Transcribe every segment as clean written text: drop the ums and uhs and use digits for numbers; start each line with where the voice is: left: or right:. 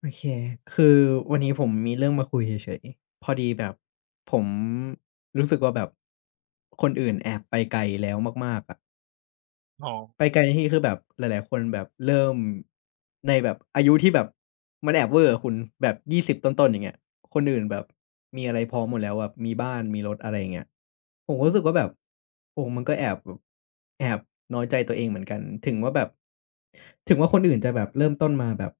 left: โอเค คือวันนี้ผมมีเรื่องมาคุยเฉยๆพอดีแบบผมรู้สึกว่าแบบคนอื่นแอบไปไกลแล้วมากๆอะ
right: อ๋อ
left: ไปไกลในที่นี้คือแบบหลายๆคนแบบเริ่มในแบบอายุที่แบบมันแอบเวอร์อะคุณแบบ20ต้นๆอย่างเงี้ยคนอื่นแบบมีอะไรพร้อมหมดแล้วแบบมีบ้านมีรถอะไรอย่างเงี้ยผมก็
right: อื
left: รู้
right: ม
left: สึกว่าแบบโอ้มันก็แอบแบบแอบน้อยใจตัวเองเหมือนกันถึงว่าแบบถึงว่าคนอื่นจะแบบเริ่มต้นมาแบบ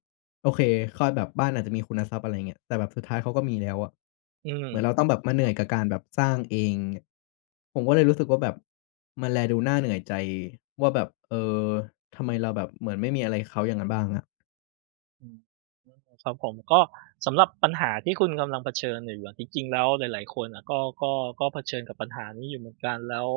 left: โอเคเขาแบบบ้านอาจจะมีคุณทรัพย์อะไรอย่างเงี้ยแต่แบบสุดท้ายเขาก็มีแล้วอะ เหมือนเราต้องแบบมาเหนื่อยกับการแบบสร้างเองผมก็เลยรู้สึกว่าแบบมันแลดูน่าเหนื่อยใจว่าแบบทำไมเราแบบเหมือนไม่มีอะไรเขาอย่างนั้นบ้างอะ
right: อืมหครับผมก็สำหรับปัญหาที่คุณกำลังเผชิญอยู่อะจริงๆแล้วหลายๆคนอะก็เผชิญกับปัญหานี้อยู่เหมือนกันแล้ว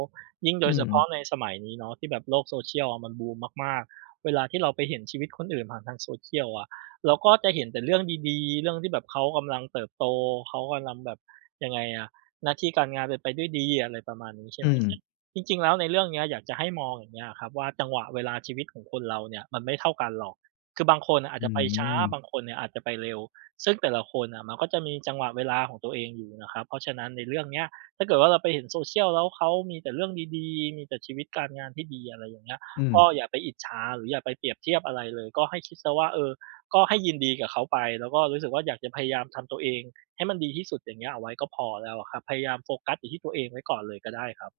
right: ยิ่งโด
left: อื
right: ยเฉ
left: ม
right: พาะในสมัยนี้เนาะที่แบบโลก social อะมันบูมมากๆเวลาที่เราไปเห็นชีวิตคนอื่นผ่านทาง social อะเราก็จะเห็นแต่เรื่องดีๆเรื่องที่แบบเขากำลังเติบโตเขากำลังแบบยังไงอะหน้าที่การงานเป็นไปด้วยดีอะไรประมาณนี้ใช่ไหม
left: อืม
right: ซึ่งจริงๆแล้วในเรื่องเนี้ยอยากจะให้มองอย่างเงี้ยอะครับว่าจังหวะเวลาชีวิตของคนเราเนี่ยมันไม่เท่ากันหรอก คือบางคนอาจ
left: อื
right: จะไปช้า
left: ม
right: บางคนเนี่ยอาจจะไปเร็วซึ่งแต่ละคนน่ะมันก็จะมีจังหวะเวลาของตัวเองอยู่นะครับเพราะฉะนั้นในเรื่องเนี้ยถ้าเกิดว่าเราไปเห็น social แล้วเขามีแต่เรื่องดีๆมีแต่ชีวิตการงานที่ดีอะไรอย่างเงี้ย
left: อืม
right: ก็อย่าไปอิจฉาหรืออย่าไปเปรียบเทียบอะไรเลยก็ให้คิดเสียว่าเออก็ให้ยินดีกับเขาไปแล้วก็รู้สึกว่าอยากจะพยายามทำตัวเองให้มันดีที่สุดอย่างเงี้ยเอาไว้ก็พอแล้วอะครับพยายามโฟกัสอยู่ที่ตัวเองไว้ก่อนเลยก็ได้ครับ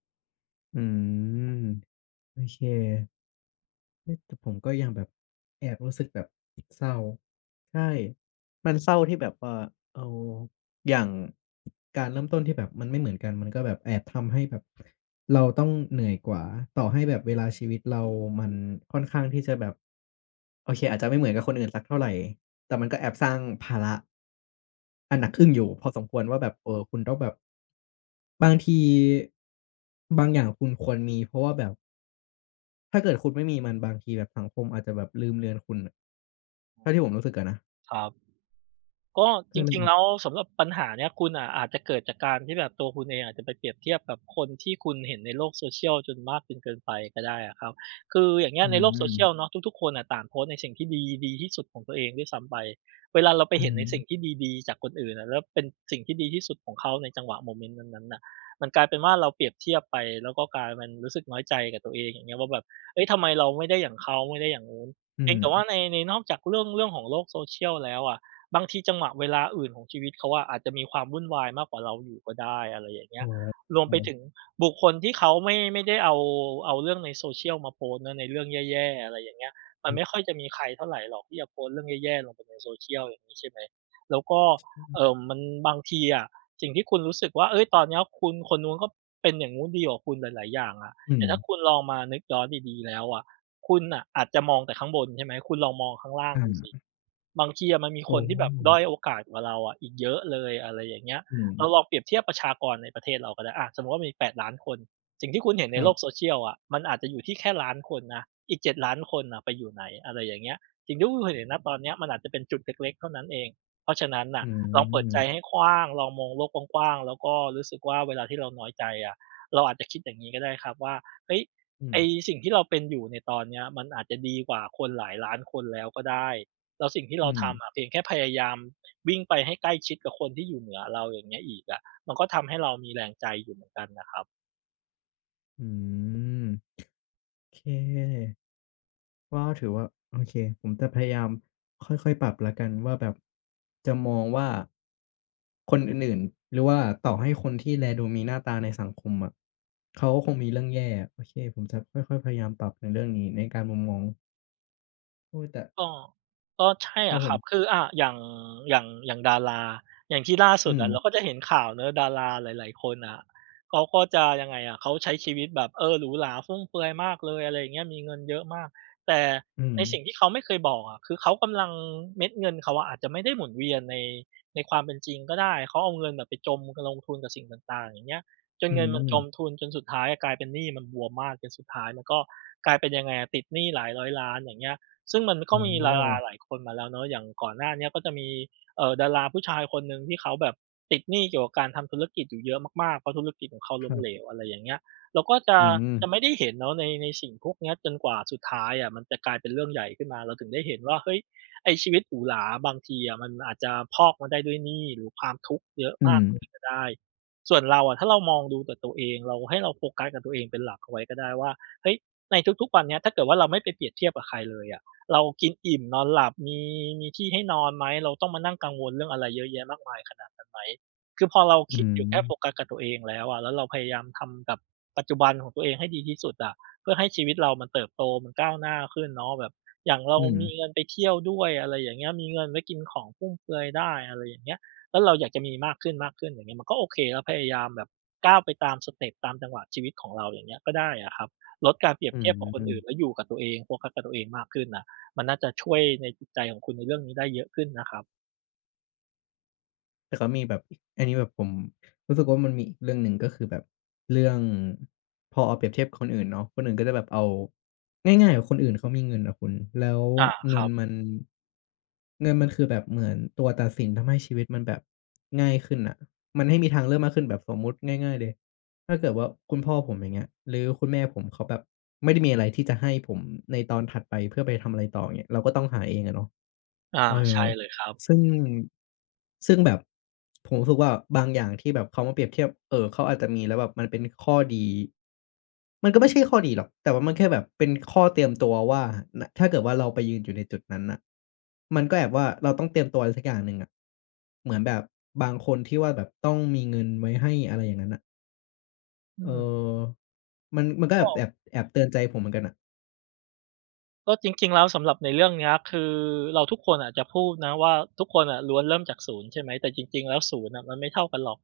left: อืมโอเคเฮ้ยแต่ผมก็ยังแบบแอบรู้สึกแบบเศร้าใช่มันเศร้าที่แบบว่าเอออย่าง การเริ่มต้นที่แบบมันไม่เหมือนกันมันก็แบบแอบทำให้แบบเราต้องเหนื่อยกว่าต่อให้แบบเวลาชีวิตเรามันค่อนข้างที่จะแบบโอเคอาจจะไม่เหมือนกับคนอื่นสักเท่าไรแต่มันก็แอบสร้างภาระอันหนักอึ้งอยู่พอสมควรว่าแบบคุณต้องแบบบางทีบางอย่างคุณควรมีเพราะว่าแบบถ้าเกิดคุณไม่มีมันบางทีแบบสังคมอาจจะแบบลืมเลือนคุณน่ะเท่าที่ผมรู้สึกอะนะ
right: ครับ ก็จ
left: ก็เลย
right: ริง
left: แบ
right: ๆ
left: บ
right: แล้วสำหรับปัญหาเนี้ยคุณอะอาจจะเกิดจากการที่แบบตัวคุณเองอาจจะไปเปรียบเทียบกับคนที่คุณเห็นในโลก social จนมากจนเกินไปก็ได้อะครับคืออย่างเงี้ย
left: อื
right: ในโลก social
left: ม
right: เนาะทุกๆคนน่ะต่างโพสต์ในสิ่งที่ดีดีที่สุดของตัวเองด้วยซ้ำไปเวลาเราไป
left: อื
right: เห็น
left: ม
right: ในสิ่งที่ดีๆจากคนอื่นอะแล้วเป็นสิ่งที่ดีที่สุดของเขาในจังหวะโมเมนต์นั้นๆน่ะมันกลายเป็นว่าเราเปรียบเทียบไปแล้วก็กลายเป็นรู้สึกน้อยใจกับตัวเองอย่างเงี้ยว่าแบบเฮ้ยทำไมเราไม่ได้อย่างเขาไม่ได้อย่างนู้น
left: อื
right: เพียงแต่ว่า
left: ม
right: ในนอกจากเรื่องของโลก social แล้วอะ บางทีจังหวะเวลาอื่นของชีวิตเขาอะอาจจะมีความวุ่นวายมากกว่าเราอยู่ก็ได้อะไรอย่างเงี้
left: อ๋อ
right: ยรว
left: ค
right: ม
left: รั
right: ไปถึง
left: บ
right: บุคคลที่เขาไม่ได้เอาเรื่องใน social มาโพสต์เนาะในเรื่องแย่ๆอะไรอย่างเงี้ยมันไม่ค่อยจะมีใครเท่าไรหรอกที่จะโพสต์เรื่องแย่ๆลงไปใน social อย่างงี้ใช่ไหมแล้วก็มันบางทีอะสิ่งที่คุณรู้สึกว่าเฮ้ยตอนเนี้ยคุณคนนู้นก็เป็นอย่างงู้นดีกว่าคุณหลายๆอย่างอะ
left: อื
right: แต่
left: ม
right: ถ้าคุณลองมานึกย้อนดีๆแล้วอะ คุณน่ะอาจจะมองแต่ข้างบนใช่ไหม คุณลองมองข้างล่าง
left: อ
right: ดูสิ
left: า
right: บางทีอะมันมีค
left: โอ้
right: นที่แบบด้อยโอกาสกว่าเราอะอีกเยอะเลยอะไรอย่างเงี้ย
left: อืม
right: เราลองเปรียบเทียบประชากรในประเทศเราก็ได้อะสมมุติว่ามีแ0 0 0 0านคน สิ่งที่คุณเห็น
left: ค
right: ใน
left: รั
right: โลก
left: บ
right: social อะมันอาจจะอยู่ที่แค่1้านคนนะอีก7็ดล้านคนน่ะไปอยู่ไหนอะไรอย่างเงี้ยสิ่งที่คุณเห็นณตอนเนี้ยมันอาจจะเป็นจุดเล็กๆเท่านั้นเองเพราะฉะนั้นน่ะ
left: อื
right: ลองเปิดใจให้
left: ม
right: กว้างลองมองโลกกว้างๆแล้วก็รู้สึกว่าเวลาที่เราน้อยใจอะเราอาจจะคิดอย่างงี้ก็ได้ครับว่าเฮ้ย
left: อืม
right: ไอ้สิ่งที่เราเป็นอยู่ในตอนเนี้ยมันอาจจะดีกว่าคนหลายล้านคนแล้วก็ได้แล้วสิ่งที่เรา
left: อืม
right: ทำอะเพียงแค่พยายามวิ่งไปให้ใกล้ชิดกับคนที่อยู่เหนือเราอย่างเงี้ยอีกอะมันก็ทำให้เรามีแรงใจอยู่เหมือนกันน่ะครับ
left: อืมโอเคก็ถือว่าโอเคผมจะพยายามค่อยๆปรับแล้วกันว่าแบบจะมองว่าคนอื่นๆหรือว่าต่อให้คนที่แลดูมีหน้าตาในสังคมอะเขาก็คงมีเรื่องแย่โอเคผมจะค่อยๆพยายามปรับในเรื่องนี้ในการมุมมองโอ้แต่
right: ก็ก็ใช่
left: ครับ
right: อะ
left: ผ
right: ค
left: ม
right: รับคืออย่างดาราอย่างที่ล่าสุด
left: อืม
right: อะเราก็จะเห็นข่าวเนาะดาราหลายๆคนอะเขาก็จะยังไงอะเขาใช้ชีวิตแบบเออหรูหราฟุ่มเฟือยมากเลยอะไรอย่างเงี้ยมีเงินเยอะมากแต่
left: อืม
right: ในสิ่งที่เขาไม่เคยบอกอะคือเขากำลังเม็ดเงินเขาอะอาจจะไม่ได้หมุนเวียนในในความเป็นจริงก็ได้เขาเอาเงินแบบไปจมลงทุนกับสิ่งต่างๆอย่างเงี้ยจน
left: อื
right: เงินมัน
left: ม
right: จมทุนจนสุดท้ายอะกลายเป็นหนี้มันบวมมากจนสุดท้ายมันก็กลายเป็นยังไงอะติดหนี้หลายร้อยล้านอย่างเงี้ย ซึ่งมันก็
left: อ๋อ
right: มีดาราหลายคนมาแล้วเนาะอย่างก่อนหน้าเนี้ยก็จะมีดาราผู้ชายคนหนึ่งที่เขาแบบติดหนี้เกี่ยวกับการทำธุรกิจอยู่เยอะมากๆเพราะธุรกิจของเขา
left: ค
right: ล้ม
left: รั
right: เหลว
left: บ
right: อะไรอย่างเงี้ยเราก็จะ
left: อืม
right: จะไม่ได้เห็นเนาะในสิ่งพวกเนี้ยจนกว่าสุดท้ายอะมันจะกลายเป็นเรื่องใหญ่ขึ้นมาเราถึงได้เห็นว่าเฮ้ยไอ้ชีวิตหรูหราบางทีอะมันอาจจะพอกมาได้ด้วยหนี้หรือความทุกข์เยอะ
left: อื
right: มา
left: ม
right: กเลยก็ได้ ส่วนเราอะถ้าเรามองดูแต่ตัวเองเราให้เราโฟกัสกับตัวเองเป็นหลักเอาไว้ก็ได้ว่าเฮ้ยในทุกๆวันเนี้ยถ้าเกิดว่าเราไม่ไปเปรียบเทียบกับใครเลยอะ เรากินอิ่มนอนหลับมีที่ให้นอนไหมเราต้องมานั่งกังวลเรื่องอะไรเยอะแยะมากมายขนาดนั้นไหมคือพอเรา
left: อื
right: คิดอ
left: ม
right: ยู่แค่โฟกัสกับตัวเองแล้วอะแล้วเราพยายามทำกับปัจจุบันของตัวเองให้ดีที่สุดอะเพื่อให้ชีวิตเรามันเติบโตมันก้าวหน้าขึ้นเนาะแบบอย่างเรา
left: อืม
right: มีเงินไปเที่ยวด้วยอะไรอย่างเงี้ยมีเงินไว้กินของฟุ่มเฟือยได้อะไรอย่างเงี้ยแล้วเราอยากจะมีมากขึ้นๆอย่างเงี้ยมันก็โอเคแล้วพยายามแบบก้าวไปตามสเต็ปตามจังหวะชีวิตของเราอย่างเงี้ยก็ได้อะครับลดการเปรียบ
left: อื
right: เทียบกับคนอื่นแล้ว
left: ม
right: อยู่กับตัวเองโฟกัสกับตัวเองมากขึ้นนะ มันน่าจะช่วยในจิตใจของคุณในเรื่องนี้ได้เยอะขึ้นนะครับ
left: แต่ก็มีแบบอีกอันนี้แบบผมรู้สึกว่ามันมีอีกเรื่องหนึ่งก็คือแบบเรื่องพอเอาเปรียบเทียบกับคนอื่นเนาะคนอื่นก็จะแบบเอาง่ายๆอะคนอื่นเขามีเงินอะคุณแล้ว
right: อาค
left: เงิ
right: รั
left: น
right: บ
left: มันเงินมันคือแบบเหมือนตัวตัดสินทำให้ชีวิตมันแบบง่ายขึ้นน่ะมันให้มีทางเลือกมากขึ้นแบบสมมุติง่ายๆเลยถ้าเกิดว่าคุณพ่อผมอย่างเงี้ยหรือคุณแม่ผมเขาแบบไม่ได้มีอะไรที่จะให้ผมในตอนถัดไปเพื่อไปทำอะไรต่ออย่างเงี้ยเราก็ต้องหาเองอะเนาะ
right: อา
left: เออ
right: ใช่เลยครับ
left: ซึ่งซึ่งแบบผมรู้สึกว่าบางอย่างที่แบบเขามาเปรียบเทียบเขาอาจจะมีแล้วแบบมันเป็นข้อดีมันก็ไม่ใช่ข้อดีหรอกแต่ว่ามันแค่แบบเป็นข้อเตรียมตัวว่านถ้าเกิดว่าเราไปยืนอยู่ในจุดนั้นน่ะมันก็แบบว่าเราต้องเตรียมตัวอะไรสักอย่างหนึ่งอะเหมือนแบบบางคนที่ว่าแบบต้องมีเงินไว้ให้อะไรอย่างนั้นน่ะ
right: อื
left: เ
right: ม
left: ออมันมันก็แบ
right: ก็
left: บแอบแอบเตือนใจผมเหมือนกันน่ะ
right: ก็จริงๆแล้วสำหรับในเรื่องเนี้ยคือเราทุกคนอาจจะพูดนะว่าทุกคนอะล้วนเริ่มจากศูนย์ใช่ไหมแต่จริงๆแล้วศูนย์น่ะมันไม่เท่ากันหรอก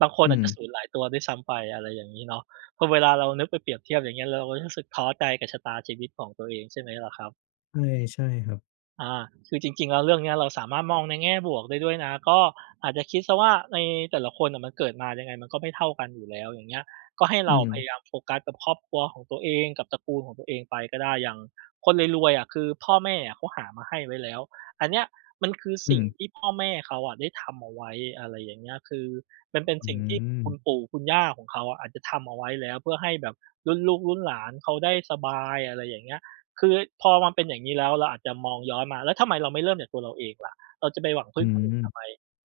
right: บางคน
left: อื
right: อาจ
left: ม
right: จะศูนย์หลายตัวด้วยซ้ำไปอะไรอย่างงี้เนาะพอเวลาเรานึกไปเปรียบเทียบอย่างเงี้ยเราก็รู้สึกท้อใจกับชะตาชีวิตของตัวเองใช่ไหมล่ะครับ
left: ใช่ใช่ครับ
right: อาคือจริงๆแล้วเรื่องเนี้ยเราสามารถมองในแง่บวกได้ด้วยนะก็อาจจะคิดเสียว่าในแต่ละคนน่ะมันเกิดมายังไงมันก็ไม่เท่ากันอยู่แล้วอย่างเงี้ยก็ให้เรา
left: อืม
right: พยายามโฟกัสกับครอบครัวของตัวเองกับตระกูลของตัวเองไปก็ได้อย่างคนรวยๆอะคือพ่อแม่อะเขาหามาให้ไว้แล้วอันเนี้ยมันคือ
left: อื
right: สิ่ง
left: ม
right: ที่พ่อแม่เขาอะได้ทำเอาไว้อะไรอย่างเงี้ยคือมันเป็น
left: อื
right: สิ่งที่
left: ม
right: คุณปู่คุณย่าของเขาอะอาจจะทำเอาไว้แล้วเพื่อให้แบบรุ่นลูกรุ่นหลานเขาได้สบายอะไรอย่างเงี้ย คือพอมันเป็นอย่างนี้แล้วเราอาจจะมองย้อนมาแล้วทำไมเราไม่เริ่มจากตัวเราเองล่ะเราจะไปหวังพึ่
left: อื
right: งคนอื่น
left: ม
right: ทำไม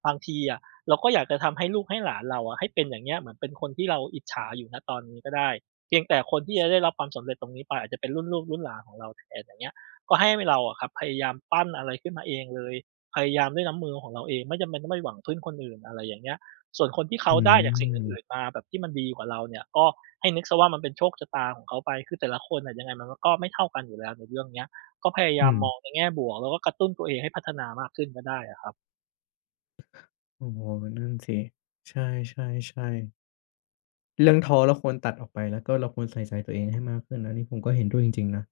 right: บางทีอะเราก็อยากจะทำให้ลูกให้หลานเราอะให้เป็นอย่างเงี้ยเหมือนเป็นคนที่เราอิจฉาอยู่ณตอนนี้ก็ได้เพียงแต่คนที่จะได้รับความสำเร็จตรงนี้ไปอาจจะเป็นรุ่นลูกรุ่นหลานของเราแทนอย่างเงี้ยก็ให้เราอะครับพยายามปั้นอะไรขึ้นมาเองเลยพยายามด้วยน้ำมือของเราเองไม่จำเป็นต้องไปหวังพึ่งคนอื่นอะไรอย่างเงี้ยส่วนคนที่เขา
left: อื
right: ได้จากสิ่งอื่น
left: ม
right: ๆมาแบบที่มันดีกว่าเราเนี่ยก็ ให้นึกเสียว่ามันเป็นโชคชะตาของเขาไป คือแต่ละคนน่ะยังไงมันก็ไม่เท่ากันอยู่แล้วในเรื่องเนี้ยก็พยา
left: อื
right: ยาม
left: ม
right: มองในแง่บวกแล้วก็กระตุ้นตัวเองให้พัฒนามากขึ้นก็ได้อะครับ
left: โอ้โฮนั่นสิ ใช่ๆๆเรื่องท้อเราควรตัดออกไปแล้วก็เราควรใส่ใจตัวเองให้มากขึ้นอันนี้ผมก็เห็นด้วยจริงๆนะ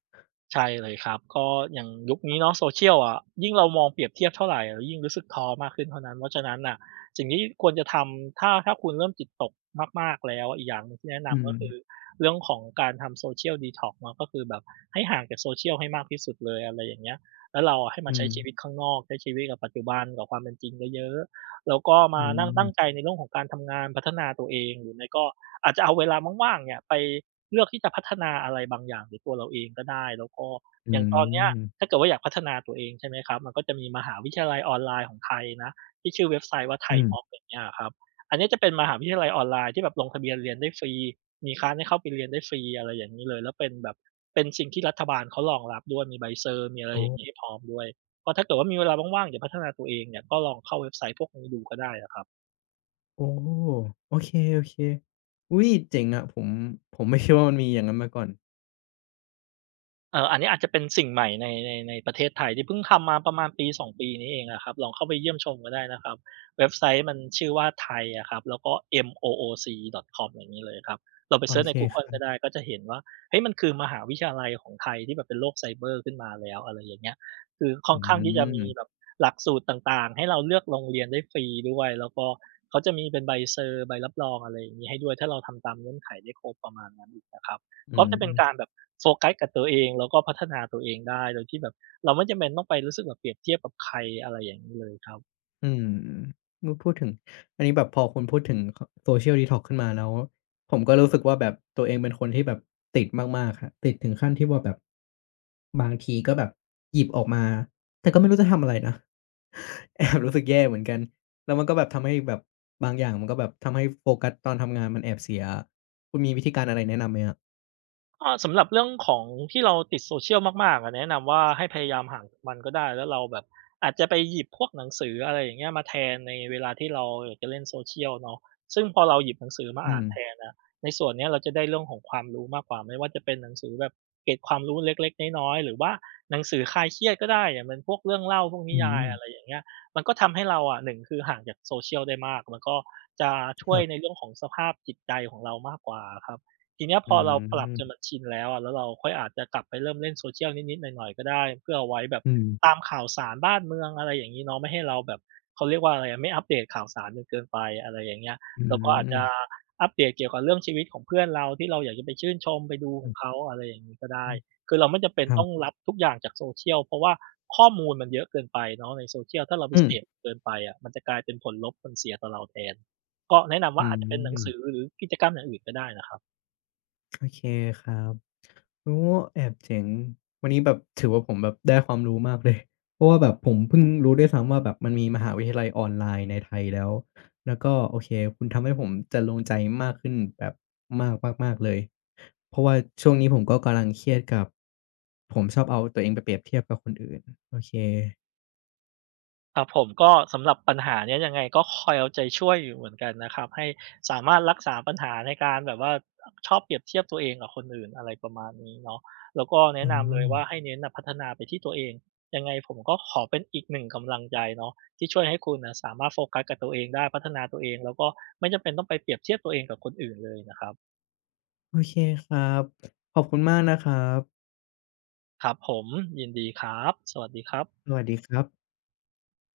right: ใช่เลยครับก็อย่างยุคนี้เนาะ Social อะยิ่งเรามองเปรียบเทียบเท่าไรเรายิ่งรู้สึกท้อมากขึ้นเท่านั้นเพราะฉะนั้นน่ะสิ่งที่ควรจะทำถ้าคุณเริ่มจิตตกมากๆแล้วอีกอย่างหนึ่งที่แนะ
left: อื
right: นำก็คือ
left: ม
right: เรื่องของการทำ Social Detox เนาะก็คือแบบให้ห่างจาก Social ให้มากที่สุดเลยอะไรอย่างเงี้ยแล้วเราอะให้มา
left: อื
right: ใช้ชีวิต
left: ม
right: ข้างนอกใช้ชีวิตกับปัจจุบันกับความเป็นจริงเยอะๆแล้วก็
left: อื
right: มานั่งตั้ง
left: ม
right: ใจในเรื่องของการทำงานพัฒนาตัวเองหรือไม่ก็อาจจะเอาเวลาว่างๆเนี่ยไป เลือกที่จะพัฒนาอะไรบางอย่างในตัวเราเองก็ได้แล้วก็
left: อื
right: อย่างตอนเนี้ยถ้า
left: ม
right: เกิดว่าอยากพัฒนาตัวเองใช่ไหมครับมันก็จะมีมหาวิทยาลัยออนไลน์ของไทยนะที่ชื่อเว็บไซต์ว่า
left: อื
right: Thai
left: ม
right: Mock อย่างเงี้ยอะครับอันเนี้ยจะเป็นมหาวิทยาลัยออนไลน์ที่แบบลงทะเบียนเรียนได้ฟรีมีคลาสให้เข้าไปเรียนได้ฟรีอะไรอย่างงี้เลยแล้วเป็นแบบเป็นสิ่งที่รัฐบาลเขารองรับด้วยมีใบเซอร์มีอะไร
left: โอ้
right: อย่างงี้ให้พร้อมด้วยก็ถ้าเกิดว่ามีเวลาว่างๆอยากพัฒนาตัวเองเนี่ยก็ลองเข้าเว็บไซต์พวกนี้ดูก็ได้อะครับ
left: โอ้โอเคๆอุ๊ยเจ๋งอะผมผมไม่ คิดว่ามันมีอย่างนั้นมาก่อน
right: อันนี้อาจจะเป็นสิ่งใหม่ในประเทศไทยที่เพิ่งทำมาประมาณปสอ2ปีนี้เองอะครับลองเข้าไปเยี่ยมชมก็ได้นะครับเว็บไซต์มันชื่อว่า Thai อะครับแล้วก็ mooc.com อย่างงี้เลยครับเราไป
left: โอ
right: เซิร์ชใน
left: เค
right: กู
left: ค
right: เกิล
left: รับ
right: ก็ได้ก็จะเห็นว่าเฮ้ยมันคือมหาวิทยาลัยของไทยที่แบบเป็นโลกไซเบอร์ขึ้นมาแล้วอะไรอย่างเงี้ยคือค่อ
left: อื
right: นข้างที่จะมี
left: ม
right: แบบหลักสูตรต่างๆให้เราเลือกโรงเรียนได้ฟรีด้วยแล้วก็เขาจะมีเป็นใบเซอร์ใบรับรองอะไรอย่างงี้ให้ด้วยถ้าเราทำตามเงื่อนไขได้ครบประมาณนั้นอีกนะครับ
left: อื
right: ก็จะเป็น
left: ม
right: การแบบ โฟกัสกับตัวเองแล้วก็พัฒนาตัวเองได้โดยที่แบบเราไม่จำเป็นต้องไปรู้สึกแบบเปรียบเทียบกับใครอะไรอย่างงี้เลยครับ
left: อืมเมื่อพูดถึงอันนี้แบบพอคุณพูดถึงค Social Detox ขึ้นมาแล้วผมก็รู้สึกว่าแบบตัวเองเป็นคนที่แบบติดมากๆครับติดถึงขั้นที่ว่าแบบบางทีก็แบบหยิบออกมาแต่ก็ไม่รู้จะทำอะไรนะ แอบรู้สึกแย่เหมือนกันแล้วมันก็แบบทำให้แบบบางอย่างมันก็แบบทำให้โฟกัสตอนทำงานมันแอบเสียคุณมีวิธีการอะไรแนะนำไหมครับ
right: ก็สำหรับเรื่องของที่เราติด social มากๆอะแนะนำว่าให้พยายามห่างจากมันก็ได้แล้วเราแบบอาจจะไปหยิบพวกหนังสืออะไรอย่างเงี้ยมาแทนในเวลาที่เราอยากจะเล่นโซเชียลเนาะซึ่งพอเราหยิบหนังสือมา
left: อื
right: อ่าน
left: ม
right: แทนอะในส่วนเนี้ยเราจะได้เรื่องของความรู้มากกว่าไม่ว่าจะเป็นหนังสือแบบเกร็ดความรู้เล็กๆน้อยๆหรือว่าหนังสือคลายเครียดก็ได้อย่างเป็นพวกเรื่องเล่าพวกนิ
left: อื
right: ยา
left: ม
right: ยอะไรอย่างเงี้ยมันก็ทำให้เราอะหนึ่งคือห่างจากโซเ c ีย l ได้มากมันก็จะช่
left: ค
right: วย
left: รั
right: ใน
left: บ
right: เรื่องของสภาพจิตใจของเรามากกว่าอะครับ ทีเนี้ยพ
left: อื
right: อเราปรับจนมั
left: ม
right: นชินแล้วอะแล้วเราค่อยอาจจะกลับไปเริ่มเล่น social นิดๆหน่อยๆก็ได้ เพื่อเอาไว้แบบ
left: อื
right: ตาม
left: ม
right: ข่าวสารบ้านเมืองอะไรอย่างงี้เนาะไม่ให้เราแบบเขาเรียกว่าอะไรอะไม่อัปเดตข่าวสารจนเกินไปอะไรอย่างเงี้ย
left: อื
right: เราก็อาจจะ
left: ม
right: อัปเดตเกี่ยวกับเรื่องชีวิตของเพื่อนเราที่เราอยากจะไปชื่นชมไปดูข
left: อื
right: องเขาอะไรอย่างงี้ก็ได้
left: ม
right: คือเราไม่จำเป็น
left: ครั
right: ต้อง
left: บ
right: รับทุกอย่างจาก social เพราะว่าข้อมูลมันเยอะเกินไปเนาะใน social ถ้าเราไป
left: อื
right: เส
left: ม
right: พเกินไปอะมันจะกลายเป็นผลลบผลเสียต่อเราแทนก็แนะนำ
left: อื
right: ว่าอาจจะเป็นหนังสือ
left: ม
right: หรือกิจกรรมอย่างอื่นก็ได้นะครับ
left: โอเคครับโอ้แอบเจ๋งวันนี้แบบถือว่าผมแบบได้ความรู้มากเลย เพราะว่าแบบผมเพิ่งรู้ด้วยซ้ำว่าแบบมันมีมหาวิทยาลัยออนไลน์ในไทยแล้ว แล้วก็โอเคคุณทำให้ผมจะลงใจมากขึ้นแบบมากมากๆเลย เพราะว่าช่วงนี้ผมก็กำลังเครียดกับผมชอบเอาตัวเองไปเปรียบเทียบกับคนอื่นโอเค
right: ครับผมก็สำหรับปัญหาเนี้ยยังไงก็คอยเอาใจช่วยอยู่เหมือนกันนะครับให้สามารถรักษาปัญหาในการแบบว่าชอบเปรียบเทียบตัวเองกับคนอื่นอะไรประมาณนี้เนาะแล้วก็แนะ
left: อ๋อ
right: นำเลยว่าให้เน้นน่ะพัฒนาไปที่ตัวเองยังไงผมก็ขอเป็นอีกหนึ่งกำลังใจเนาะที่ช่วยให้คุณน่ะสามารถโฟกัสกับตัวเองได้พัฒนาตัวเองแล้วก็ไม่จำเป็นต้องไปเปรียบเทียบตัวเองกับคนอื่นเลยนะครับ
left: โอเคครับขอบคุณมากนะครับ
right: ครับผมยินดีครับสวัสดีครับ
left: สวัสดีครับ